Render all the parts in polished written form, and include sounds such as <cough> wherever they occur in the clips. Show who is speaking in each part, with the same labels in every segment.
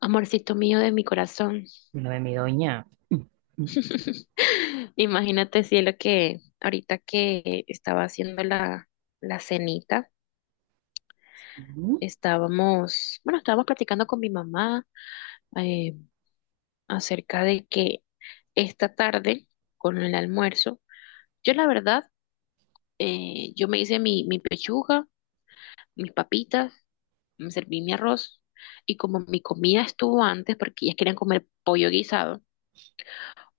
Speaker 1: Amorcito mío de mi corazón.
Speaker 2: No, de mi doña.
Speaker 1: <laughs> Imagínate, cielo, que ahorita que estaba haciendo la cenita,
Speaker 2: Ujú.
Speaker 1: estábamos, bueno, estábamos platicando con mi mamá eh, acerca de que esta tarde, con el almuerzo, yo la verdad, yo me hice mi pechuga, mis papitas, me serví mi arroz, y como mi comida estuvo antes, porque ellas querían comer pollo guisado,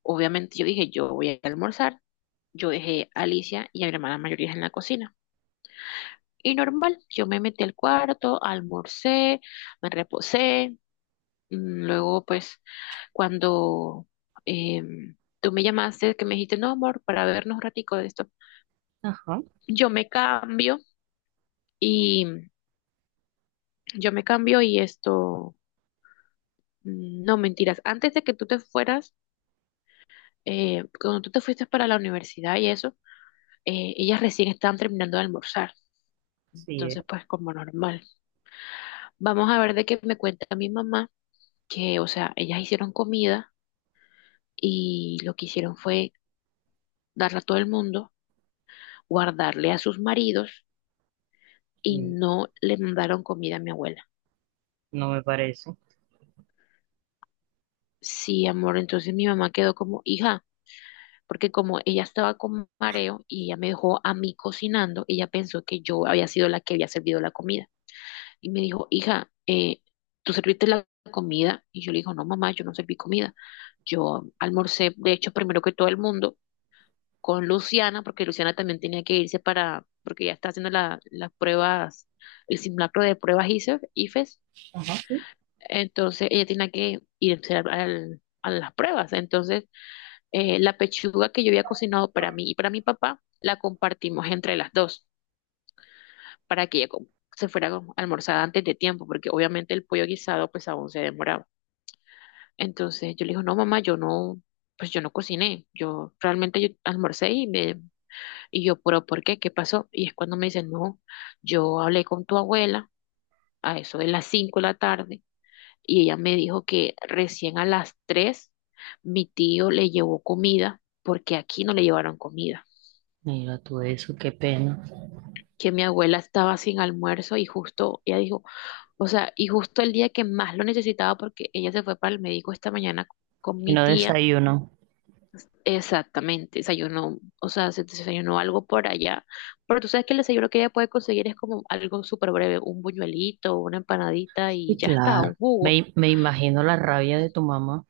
Speaker 1: obviamente yo dije, yo voy a almorzar. Yo dejé a Alicia y a mi hermana mayor en la cocina. Y normal, yo me metí al cuarto, almorcé, me reposé. Luego, pues, cuando tú me llamaste, que me dijiste, no, amor, para vernos un ratico de esto,
Speaker 2: Ajá,
Speaker 1: yo me cambio y yo me cambio y esto, no mentiras, antes de que tú te fueras, cuando tú te fuiste para la universidad y eso, ellas recién estaban terminando de almorzar.
Speaker 2: sí, es
Speaker 1: Entonces, pues como normal. Vamos a ver de qué me cuenta mi mamá, que, o sea, ellas hicieron comida y lo que hicieron fue darla a todo el mundo, guardarle a sus maridos y
Speaker 2: que
Speaker 1: no le mandaron comida a mi abuela.
Speaker 2: no me parece.
Speaker 1: Sí, amor, entonces mi mamá quedó como hija, porque como ella estaba con mareo y ella me dejó a mí cocinando, ella pensó que yo había sido la que había servido la comida. Y me dijo, hija, ¿tú serviste la comida? Y yo le digo, no, mamá, yo no serví comida. Yo almorcé, de hecho, primero que todo el mundo, con Luciana, porque Luciana también tenía que irse para, porque ella está haciendo las pruebas, el simulacro de pruebas ICEF, IFES,
Speaker 2: Ajá, sí.
Speaker 1: entonces ella tenía que irse a las pruebas. Entonces, la pechuga que yo había cocinado para mí y para mi papá, la compartimos entre las dos, para que se fuera a almorzar antes de tiempo, porque obviamente el pollo guisado pues aún se demoraba. Entonces yo le digo, no mamá, yo no, pues yo no cociné, yo realmente yo almorcé y yo, pero ¿por qué? ¿Qué pasó? Y es cuando me dice, no, yo hablé con tu abuela a eso de las 5 de la tarde y ella me dijo que recién a las 3 mi tío le llevó comida porque aquí no le llevaron comida,
Speaker 2: Mira tú eso, qué pena.
Speaker 1: que mi abuela estaba sin almuerzo y justo ella dijo, o sea, y justo el día que más lo necesitaba porque ella se fue para el médico esta mañana con
Speaker 2: Y
Speaker 1: mi
Speaker 2: no
Speaker 1: tía.
Speaker 2: desayuno.
Speaker 1: Exactamente, desayunó, o sea, se desayunó algo por allá. Pero tú sabes que el desayuno que ella puede conseguir es como algo súper breve, un buñuelito, una empanadita y
Speaker 2: Y
Speaker 1: ya está, un
Speaker 2: claro,
Speaker 1: jugo.
Speaker 2: me imagino la rabia de tu mamá.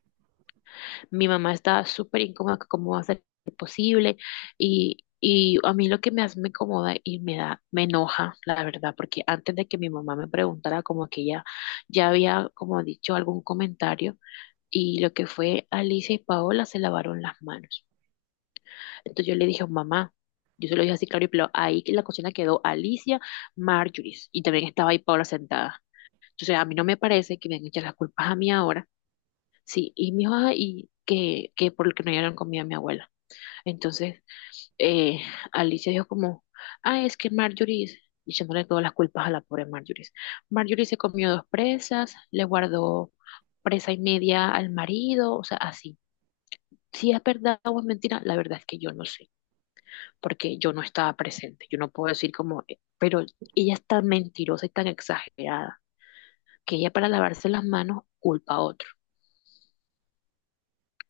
Speaker 1: Mi mamá está súper incómoda, que cómo va a ser posible. Y a mí lo que me incomoda y me me enoja, la verdad, porque antes de que mi mamá me preguntara, como que ella ya había como dicho algún comentario. Y lo que fue Alicia y Paola se lavaron las manos. Entonces yo le dije, mamá, yo se lo dije así claro y pero ahí en la cocina quedó Alicia, Marjorie, y también estaba ahí Paola sentada. Entonces a mí no me parece que me han hecho las culpas a mí ahora. Sí, y mi hija, que por lo que no dieron comida a mi abuela. Entonces eh, Alicia dijo como, ah, es que Marjorie, y echándole todas las culpas a la pobre Marjorie. Marjorie se comió dos presas, le guardó presa y media al marido, o sea, así. Si es verdad o es mentira, la verdad es que yo no sé, porque yo no estaba presente. Yo no puedo decir como, pero ella es tan mentirosa y tan exagerada que ella para lavarse las manos culpa a otro.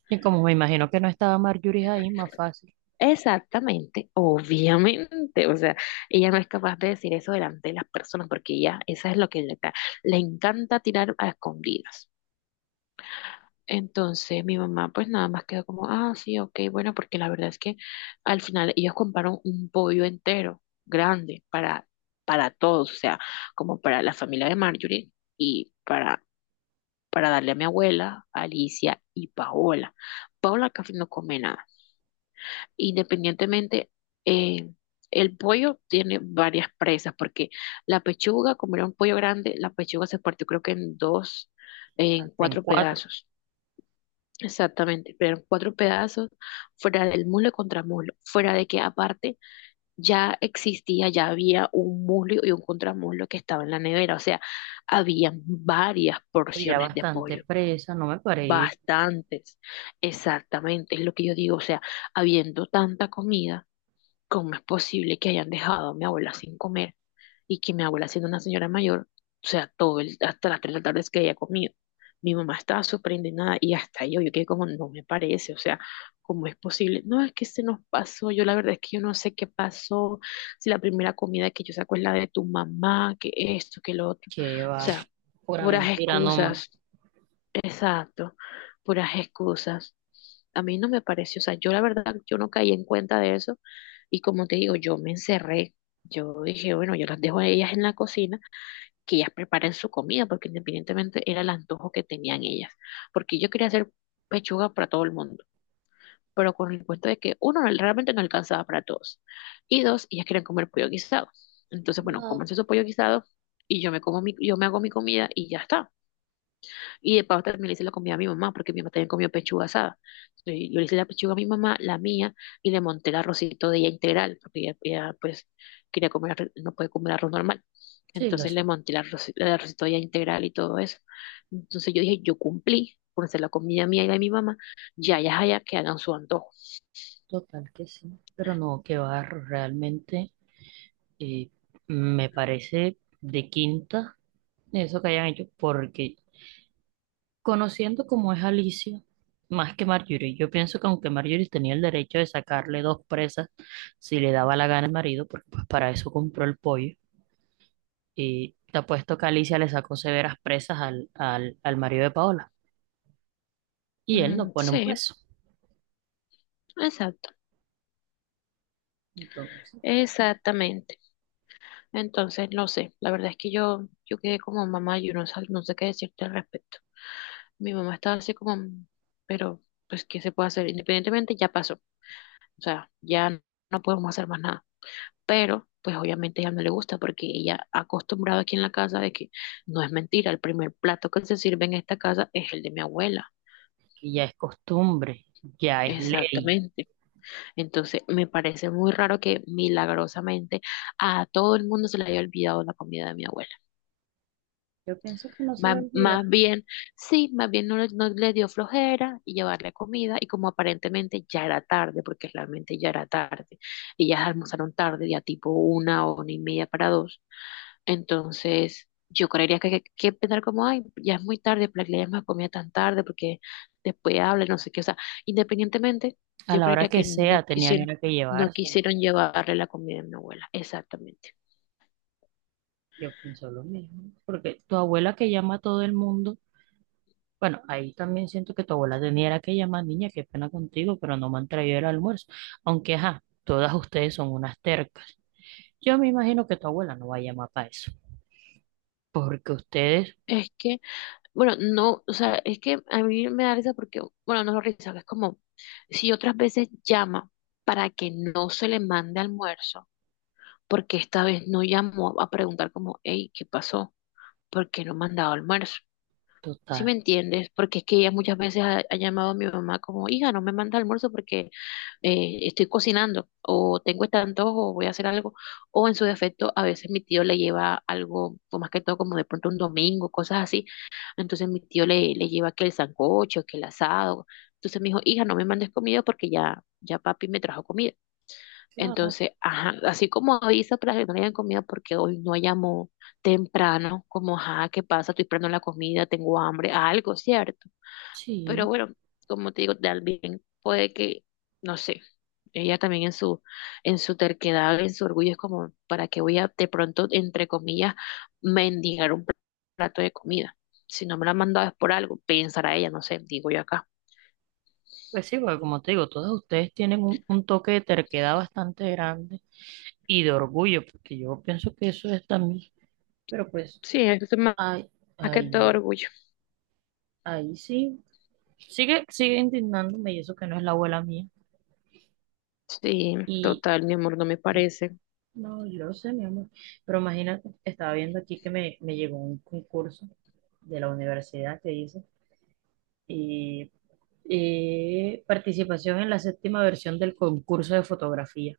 Speaker 2: Y como me imagino que no estaba Marjorie ahí, más fácil.
Speaker 1: Exactamente, obviamente, o sea, ella no es capaz de decir eso delante de las personas porque esa es lo que le encanta tirar a escondidas. Entonces mi mamá pues nada más quedó como, ah, sí, ok, bueno, porque la verdad es que al final ellos compraron un pollo entero, grande, para todos, o sea, como para la familia de Marjorie y para darle a mi abuela, Alicia y Paola. Paola casi no come nada. Independientemente, eh, el pollo tiene varias presas, porque la pechuga, como era un pollo grande, la pechuga se partió creo que en dos, en
Speaker 2: Hasta en
Speaker 1: cuatro
Speaker 2: cuatro.
Speaker 1: pedazos. Exactamente, pero eran cuatro pedazos fuera del muslo y contramuslo, fuera de que aparte ya existía, ya había un muslo y un contramuslo que estaba en la nevera, o sea, había varias
Speaker 2: Estoy ya
Speaker 1: porciones de
Speaker 2: bastante
Speaker 1: pollo,
Speaker 2: presa, no me parece.
Speaker 1: bastantes, exactamente, es lo que yo digo, o sea, habiendo tanta comida, ¿cómo es posible que hayan dejado a mi abuela sin comer y que mi abuela siendo una señora mayor, o sea, todo el, hasta las tres de la tarde es que haya comido? Mi mamá estaba súper indignada y hasta yo quedé como, no me parece, o sea, ¿cómo es posible? No, es que se nos pasó, yo la verdad es que yo no sé qué pasó, si la primera comida que yo saco es la de tu mamá, que esto, que lo otro,
Speaker 2: Que
Speaker 1: o
Speaker 2: va,
Speaker 1: sea,
Speaker 2: pura
Speaker 1: puras
Speaker 2: mentira nomás.
Speaker 1: excusas. Exacto, puras excusas. A mí no me pareció, o sea, yo la verdad, yo no caí en cuenta de eso y como te digo, yo me encerré, yo dije, bueno, yo las dejo a ellas en la cocina, que ellas preparen su comida, porque independientemente era el antojo que tenían ellas, porque yo quería hacer pechuga para todo el mundo, pero con el cuento de que uno no- realmente no alcanzaba para todos y dos, ellas querían comer pollo guisado. Entonces, bueno,
Speaker 2: No,
Speaker 1: cómanse su pollo guisado y yo me como mi, yo me hago mi comida y ya está. Y de paso también le hice la comida a mi mamá, porque mi mamá también comió pechuga asada. Entonces, yo le hice la pechuga a mi mamá, la mía, y le monté el arrocito de ella integral, porque ella, pues quería comer, no puede comer arroz normal.
Speaker 2: sí, lo
Speaker 1: Entonces le
Speaker 2: sé,
Speaker 1: monté el arrocito de ella integral y todo eso. Entonces yo dije, yo cumplí por hacer la comida mía y la de mi mamá, ya, que hagan su antojo.
Speaker 2: total que sí. Pero no, que va, realmente, eh, me parece de quinta eso que hayan hecho, porque conociendo cómo es Alicia, más que Marjorie, yo pienso que aunque Marjorie tenía el derecho de sacarle dos presas si le daba la gana al marido, porque pues para eso compró el pollo, y te apuesto que Alicia le sacó severas presas al marido de Paola, y él no
Speaker 1: Mm,
Speaker 2: pone un
Speaker 1: sí,
Speaker 2: peso.
Speaker 1: exacto,
Speaker 2: Entonces,
Speaker 1: exactamente. Entonces, no sé, la verdad es que yo quedé como mamá, yo no, sab- no sé qué decirte al respecto. Mi mamá estaba así como, pero pues, ¿qué se puede hacer? Independientemente, ya pasó. O sea, no podemos hacer más nada. Pero, pues obviamente a ella no le gusta porque ella acostumbrada aquí en la casa de que no es mentira, el primer plato que se sirve en esta casa es el de mi abuela.
Speaker 2: que ya es costumbre, ya es ley.
Speaker 1: Exactamente. Entonces, me parece muy raro que milagrosamente a todo el mundo se le haya olvidado la comida de mi abuela.
Speaker 2: Yo pienso que no se le olvida.
Speaker 1: Más bien, sí, más bien no, le no le dio flojera y llevarle comida y como aparentemente ya era tarde, porque realmente ya era tarde, ellas almorzaron tarde, ya tipo una o una y media para dos, entonces yo creería que que pensar como, ay, ya es muy tarde, para que le den más comida tan tarde, porque después habla, no sé qué, o sea, independientemente,
Speaker 2: A
Speaker 1: yo
Speaker 2: la hora
Speaker 1: creería
Speaker 2: que
Speaker 1: que no
Speaker 2: sea, tenían
Speaker 1: quisieron,
Speaker 2: era que
Speaker 1: no
Speaker 2: llevárselo.
Speaker 1: quisieron llevarle la comida a mi abuela, exactamente.
Speaker 2: Yo pienso lo mismo, porque tu abuela que llama a todo el mundo. Bueno, ahí también siento que tu abuela tenía era que llamar niña, qué pena contigo, pero no me han traído el almuerzo. Aunque, ajá, todas ustedes son unas tercas. Yo me imagino que tu abuela no va a llamar para eso. Porque ustedes,
Speaker 1: Es que Bueno, no, o sea, es que a mí me da risa porque, bueno, no es risa, es como si otras veces llama para que no se le mande almuerzo, porque esta vez no llamó a preguntar como, hey, ¿qué pasó? ¿Por qué no me han dado almuerzo? ¿Sí
Speaker 2: total,
Speaker 1: me entiendes? Porque es que ella muchas veces ha llamado a mi mamá como, hija, no me manda almuerzo porque estoy cocinando, o tengo este antojo, o voy a hacer algo, o en su defecto, a veces mi tío le lleva algo, o más que todo como de pronto un domingo, cosas así, entonces mi tío le lleva que el sancocho, que el asado. Entonces me dijo, hija, no me mandes comida porque ya papi me trajo comida.
Speaker 2: claro,
Speaker 1: Entonces, ajá, así como avisa para que no le hayan comida porque hoy no llamó temprano, como, ajá, ¿qué pasa? Estoy esperando la comida, tengo hambre, algo, ¿cierto? Pero
Speaker 2: sí.
Speaker 1: bueno, como te digo, también puede que, no sé, ella también en en su terquedad, en su orgullo, es como, ¿para qué voy a de pronto, entre comillas, mendigar un plato de comida? Si no me la han mandado es por algo, pensará ella, no sé, digo yo acá.
Speaker 2: Pues sí, porque como te digo, todas ustedes tienen un toque de terquedad bastante grande y de orgullo, porque yo pienso que eso es también. Pero pues,
Speaker 1: Sí, es más,
Speaker 2: ahí,
Speaker 1: más que todo
Speaker 2: ahí,
Speaker 1: orgullo.
Speaker 2: ahí sí. Sigue indignándome y eso que no es la abuela mía.
Speaker 1: Sí, total, mi amor, no me parece.
Speaker 2: No, yo lo sé, mi amor. Pero imagínate, estaba viendo aquí que me llegó un concurso de la universidad que dice, y, y participación en la séptima versión del concurso de fotografía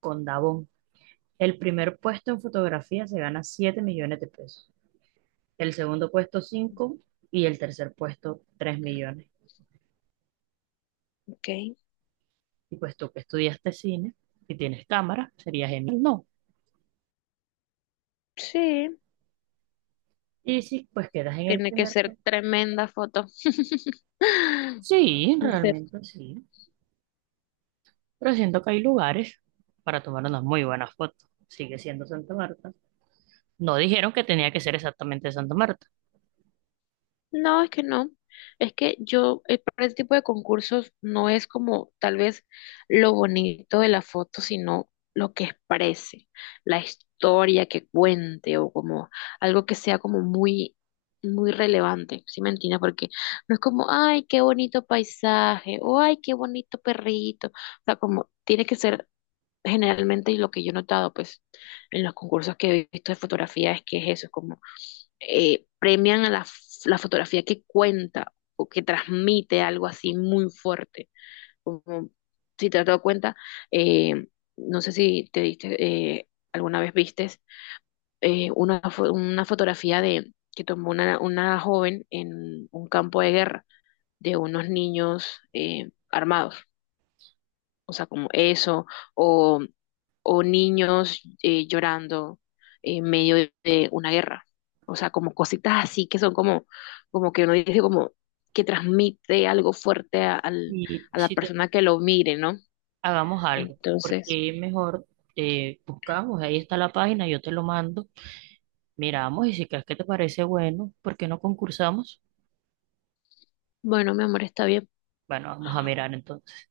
Speaker 2: con Davón. El primer puesto en fotografía se gana 7 millones de pesos, el segundo puesto 5 y el tercer puesto 3 millones.
Speaker 1: Ok,
Speaker 2: Y pues tú que estudiaste cine y tienes cámara, sería genial, ¿no?
Speaker 1: sí,
Speaker 2: Y si pues quedas en el
Speaker 1: tiene que
Speaker 2: primer
Speaker 1: ser
Speaker 2: puesto.
Speaker 1: tremenda foto. <laughs>
Speaker 2: Sí,
Speaker 1: Tiene que ser
Speaker 2: realmente sí. Pero siento que hay lugares para tomar unas muy buenas fotos. Sigue siendo Santa Marta. No dijeron que tenía que ser exactamente Santa Marta.
Speaker 1: no, es que no. Es que yo, para este tipo de concursos no es como tal vez lo bonito de la foto, sino lo que exprese, la historia que cuente o como algo que sea como muy, muy relevante, ¿sí me entiendes? Porque no es como, ay, qué bonito paisaje o ay, qué bonito perrito. O sea, como tiene que ser generalmente y lo que yo he notado, pues, en los concursos que he visto de fotografía es que es eso, es como premian a la fotografía que cuenta o que transmite algo así muy fuerte. Como, si te has dado cuenta, eh, no sé si te diste, alguna vez vistes una fotografía de que tomó una joven en un campo de guerra de unos niños armados. O sea, como eso, o, o niños llorando en medio de una guerra. O sea, como cositas así que son como, como que uno dice como que transmite algo fuerte al-
Speaker 2: Y
Speaker 1: a la
Speaker 2: si te-
Speaker 1: persona que lo mire, ¿no?
Speaker 2: Hagamos algo,
Speaker 1: Entonces,
Speaker 2: porque mejor, buscamos, ahí está la página, yo te lo mando, miramos y si crees que te parece bueno, ¿por qué no concursamos?
Speaker 1: bueno, mi amor, está bien.
Speaker 2: Bueno, vamos a mirar entonces.